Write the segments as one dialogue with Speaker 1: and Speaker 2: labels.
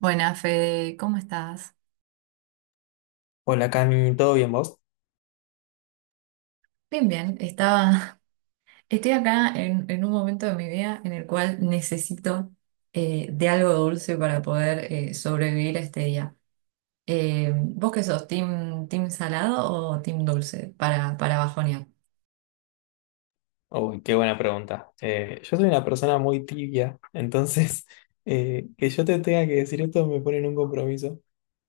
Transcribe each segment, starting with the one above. Speaker 1: Buenas, Fede, ¿cómo estás?
Speaker 2: Hola Cami, ¿todo bien vos?
Speaker 1: Bien, bien, estaba, estoy acá en un momento de mi vida en el cual necesito de algo dulce para poder sobrevivir a este día. ¿Vos qué sos, team salado o team dulce para bajonear?
Speaker 2: Uy, qué buena pregunta. Yo soy una persona muy tibia, entonces que yo te tenga que decir esto me pone en un compromiso.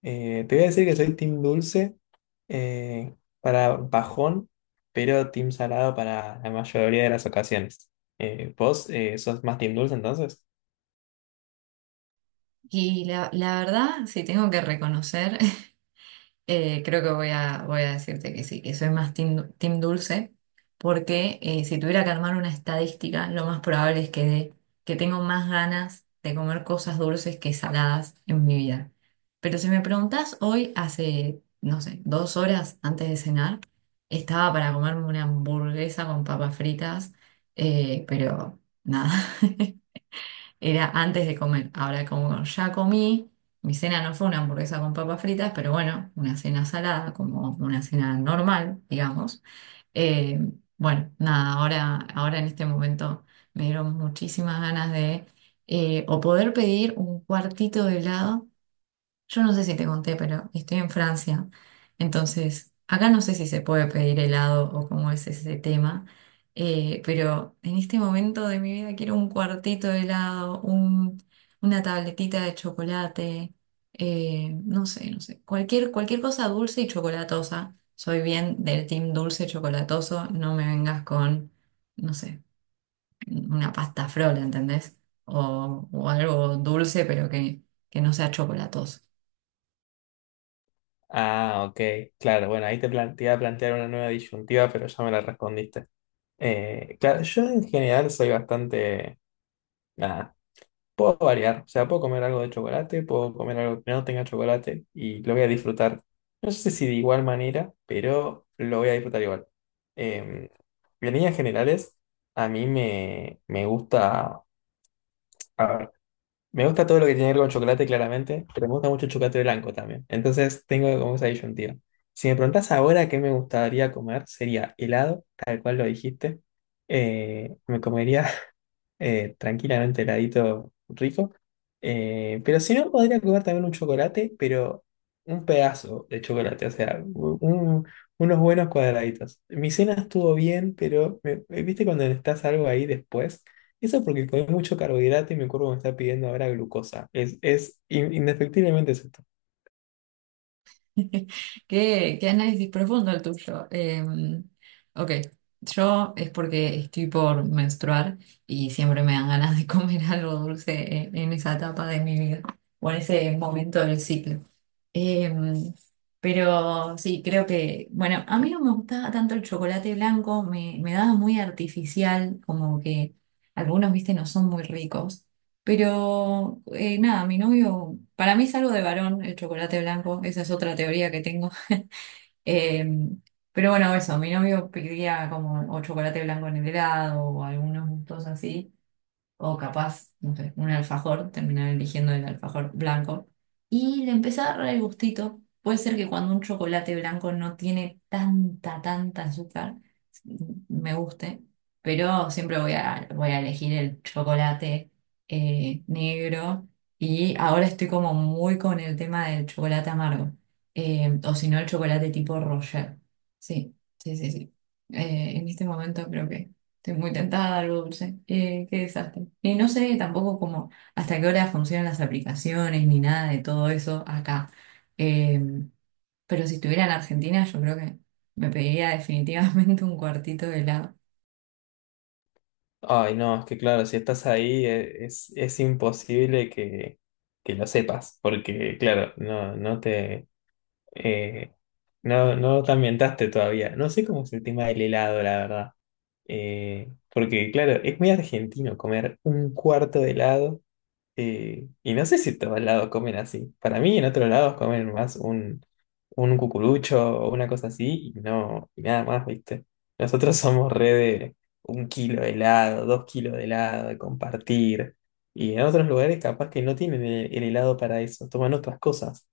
Speaker 2: Te voy a decir que soy team dulce eh, para bajón, pero team salado para la mayoría de las ocasiones. ¿Vos sos más team dulce entonces?
Speaker 1: Y la verdad, sí, tengo que reconocer. Creo que voy a decirte que sí, que soy más team dulce, porque si tuviera que armar una estadística, lo más probable es que, que tengo más ganas de comer cosas dulces que saladas en mi vida. Pero si me preguntás hoy, hace, no sé, 2 horas antes de cenar, estaba para comerme una hamburguesa con papas fritas, pero nada. Era antes de comer. Ahora, como ya comí, mi cena no fue una hamburguesa con papas fritas, pero bueno, una cena salada, como una cena normal, digamos. Eh, bueno, nada, ahora en este momento me dieron muchísimas ganas de o poder pedir un cuartito de helado. Yo no sé si te conté, pero estoy en Francia. Entonces, acá no sé si se puede pedir helado o cómo es ese tema. Pero en este momento de mi vida quiero un cuartito de helado, una tabletita de chocolate, no sé, no sé. Cualquier, cualquier cosa dulce y chocolatosa. Soy bien del team dulce chocolatoso. No me vengas con, no sé, una pasta frola, ¿entendés? O algo dulce, pero que no sea chocolatoso.
Speaker 2: Ah, ok, claro, bueno, te iba a plantear una nueva disyuntiva, pero ya me la respondiste. Claro, yo en general soy bastante... nada, puedo variar, o sea, puedo comer algo de chocolate, puedo comer algo que no tenga chocolate y lo voy a disfrutar. No sé si de igual manera, pero lo voy a disfrutar igual. Eh, en líneas generales, me gusta, a me gusta todo lo que tiene que ver con chocolate, claramente, pero me gusta mucho el chocolate blanco también. Entonces tengo como esa disyuntiva. Si me preguntás ahora qué me gustaría comer, sería helado, tal cual lo dijiste. Me comería tranquilamente heladito rico. Pero si no, podría comer también un chocolate, pero un pedazo de chocolate, o sea, unos buenos cuadraditos. Mi cena estuvo bien, pero viste cuando necesitas algo ahí después. Eso porque comí mucho carbohidrato y mi cuerpo me está pidiendo ahora glucosa. Indefectiblemente es esto.
Speaker 1: Qué, qué análisis profundo el tuyo. Ok, yo es porque estoy por menstruar y siempre me dan ganas de comer algo dulce en esa etapa de mi vida o en ese momento del ciclo. Eh, pero sí, creo que, bueno, a mí no me gustaba tanto el chocolate blanco, me daba muy artificial, como que algunos, viste, no son muy ricos. Pero nada, mi novio, para mí es algo de varón el chocolate blanco, esa es otra teoría que tengo. Eh, pero bueno, eso, mi novio pedía como o chocolate blanco en el helado o algunos gustos así o capaz, no sé, un alfajor, terminar eligiendo el alfajor blanco, y le empieza a dar el gustito. Puede ser que cuando un chocolate blanco no tiene tanta, tanta azúcar, me guste, pero siempre voy a elegir el chocolate negro y ahora estoy como muy con el tema del chocolate amargo, o si no el chocolate tipo Roger. Sí, sí, sí, sí. En este momento creo que... Estoy muy tentada al dulce. Qué desastre. Y no sé tampoco cómo hasta qué hora funcionan las aplicaciones ni nada de todo eso acá. Eh, pero si estuviera en Argentina, yo creo que me pediría definitivamente un cuartito de helado.
Speaker 2: Ay, no, es que claro, si estás ahí es imposible que lo sepas, porque claro, no te eh, no te ambientaste todavía. No sé cómo es el tema del helado, la verdad. Porque claro, es muy argentino comer un cuarto de helado. Y no sé si en todos lados comen así. Para mí, en otros lados comen más un cucurucho o una cosa así y no, y nada más, ¿viste? Nosotros somos re de un kilo de helado, dos kilos de helado, de compartir. Y en otros lugares capaz que no tienen el helado para eso, toman otras cosas.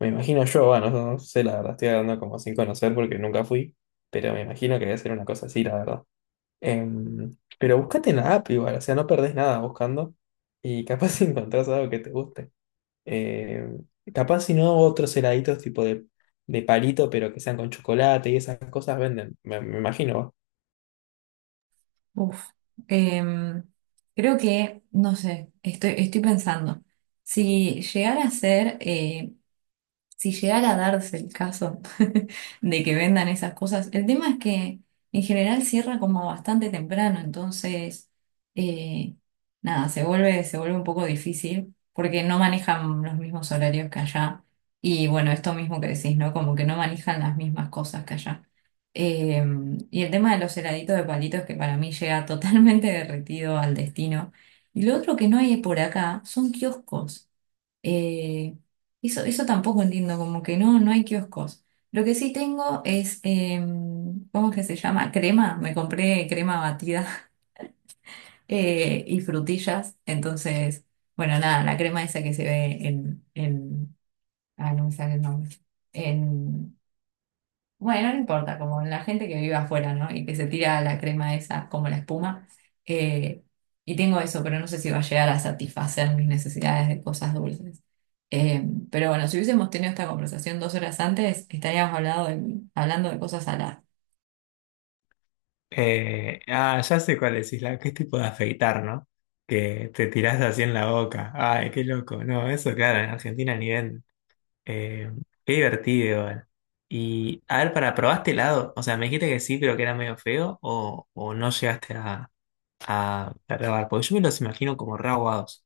Speaker 2: Me imagino yo, bueno, no sé, la verdad, estoy hablando como sin conocer porque nunca fui, pero me imagino que debe ser una cosa así, la verdad. Pero búscate en la app igual, o sea, no perdés nada buscando y capaz si encontrás algo que te guste. Em, Capaz si no, otros heladitos de palito, pero que sean con chocolate y esas cosas venden, me imagino. Va.
Speaker 1: Uf. Eh, Creo que, no sé, estoy, estoy pensando. Si llegara a ser si llegara a darse el caso de que vendan esas cosas, el tema es que en general cierra como bastante temprano, entonces, eh, nada, se vuelve un poco difícil porque no manejan los mismos horarios que allá. Y bueno, esto mismo que decís, ¿no? Como que no manejan las mismas cosas que allá. Eh, y el tema de los heladitos de palitos que para mí llega totalmente derretido al destino. Y lo otro que no hay por acá son kioscos. Eh, Eso, eso tampoco entiendo, como que no, no hay kioscos. Lo que sí tengo es, ¿cómo es que se llama? Crema. Me compré crema batida y frutillas. Entonces, bueno, nada, la crema esa que se ve en, ah, no me sale el nombre. Bueno, no importa, como la gente que vive afuera, ¿no? Y que se tira la crema esa como la espuma. eh, y tengo eso, pero no sé si va a llegar a satisfacer mis necesidades de cosas dulces. Eh, pero bueno, si hubiésemos tenido esta conversación 2 horas antes, estaríamos hablando de cosas saladas.
Speaker 2: Ah, ya sé cuál es, Isla, qué tipo de afeitar, ¿no? Que te tirás así en la boca. Ay, qué loco. No, eso, claro, en Argentina ni ven. Eh, qué divertido, igual. Y, a ver, para, ¿probaste helado? O sea, me dijiste que sí, pero que era medio feo, o no llegaste a grabar, porque yo me los imagino como re aguados.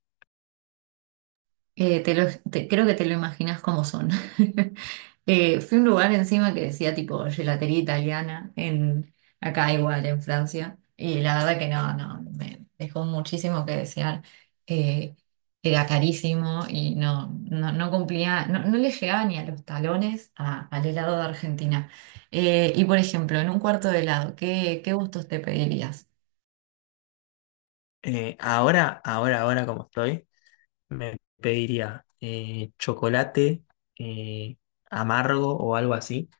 Speaker 1: Te lo creo que te lo imaginas como son. Fui a un lugar encima que decía tipo gelatería italiana, en, acá igual en Francia, y la verdad que no, no, me dejó muchísimo que desear. Eh, Era carísimo y no, no, no cumplía, no, no le llegaba ni a los talones al helado de Argentina. Y por ejemplo, en un cuarto de helado, ¿qué, qué gustos te pedirías?
Speaker 2: Ahora como estoy, me pediría chocolate eh, amargo o algo así.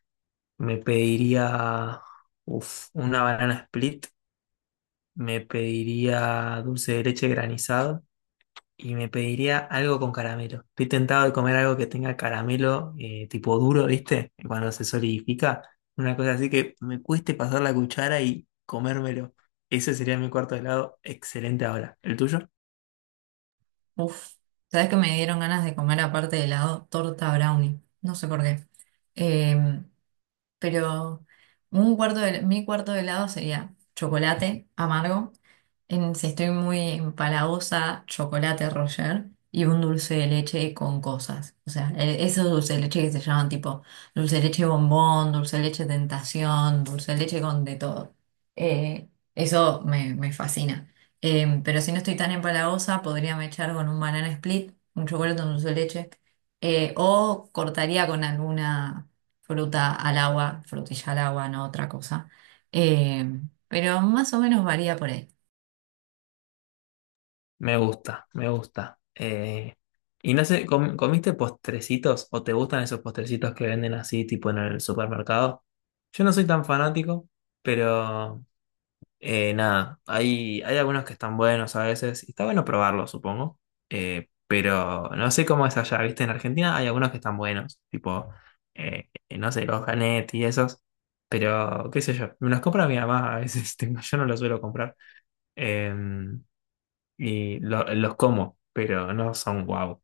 Speaker 2: Me pediría uf, una banana split. Me pediría dulce de leche granizado. Y me pediría algo con caramelo. Estoy tentado de comer algo que tenga caramelo tipo duro, ¿viste? Cuando se solidifica. Una cosa así que me cueste pasar la cuchara y comérmelo. Ese sería mi cuarto de helado. Excelente ahora. ¿El tuyo?
Speaker 1: Uf, ¿sabes que me dieron ganas de comer aparte de helado, torta brownie? No sé por qué. Eh, pero un cuarto de, mi cuarto de helado sería chocolate amargo, en, si estoy muy empalagosa, chocolate Roger y un dulce de leche con cosas. O sea, esos dulces de leche que se llaman tipo dulce de leche bombón, dulce de leche tentación, dulce de leche con de todo. Eh, Eso me, me fascina. Pero si no estoy tan empalagosa, podría me echar con un banana split, un chocolate con dulce de leche, o cortaría con alguna fruta al agua, frutilla al agua, no otra cosa. Eh, pero más o menos varía por ahí.
Speaker 2: Me gusta, me gusta. Y no sé, ¿comiste postrecitos o te gustan esos postrecitos que venden así tipo en el supermercado? Yo no soy tan fanático, pero nada, hay algunos que están buenos a veces y está bueno probarlos, supongo. Pero no sé cómo es allá, ¿viste? En Argentina hay algunos que están buenos, tipo, no sé, los Ganet y esos. Pero, qué sé yo, me los compra mi mamá a veces, tipo, yo no los suelo comprar. Eh, y los como, pero no son guau.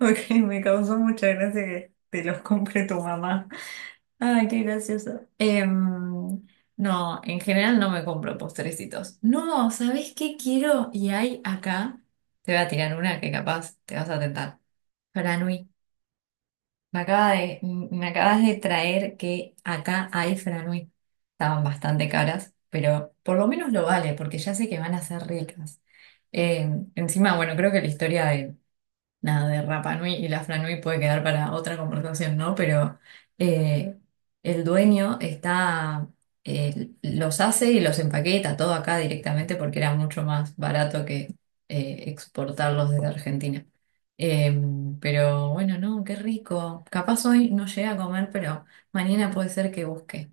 Speaker 1: Ok, me causó mucha gracia que te los compre tu mamá. Ay, qué gracioso. No, en general no me compro postrecitos. No, ¿sabés qué quiero? Y hay acá, te voy a tirar una que capaz te vas a tentar. Franui. Me acaba de, me acabas de traer que acá hay franui. Estaban bastante caras, pero por lo menos lo vale, porque ya sé que van a ser ricas. Eh, Encima, bueno, creo que la historia nada de Rapa Nui y la Franui puede quedar para otra conversación, ¿no? Pero eh, el dueño está, los hace y los empaqueta todo acá directamente porque era mucho más barato que exportarlos desde Argentina. Eh, pero bueno, no, qué rico. Capaz hoy no llegué a comer, pero mañana puede ser que busque.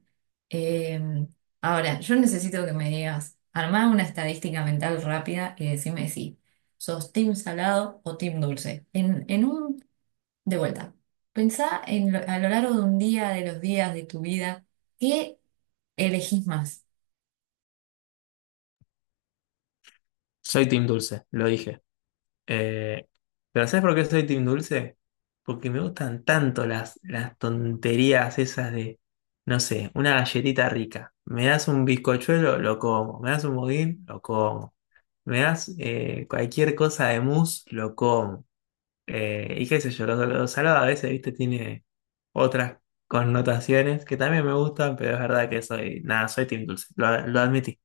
Speaker 1: Eh, Ahora, yo necesito que me digas, armá una estadística mental rápida y decime si ¿sos team salado o team dulce? En un, de vuelta, pensá a lo largo de un día, de los días de tu vida, ¿qué elegís más?
Speaker 2: Soy team dulce, lo dije. Eh, pero ¿sabes por qué soy Team Dulce? Porque me gustan tanto las tonterías esas de, no sé, una galletita rica. Me das un bizcochuelo, lo como. Me das un budín, lo como. Me das cualquier cosa de mousse, lo como. Y qué sé yo, lo salado a veces, viste, tiene otras connotaciones que también me gustan, pero es verdad que soy, nada, soy Team Dulce, lo admití.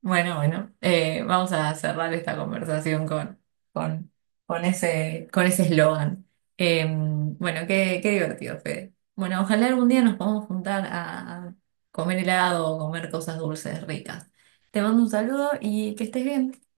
Speaker 1: Bueno, bueno, vamos a cerrar esta conversación con, con ese eslogan. Bueno, qué, qué divertido, Fede. Bueno, ojalá algún día nos podamos juntar a comer helado o comer cosas dulces ricas. Te mando un saludo y que estés bien.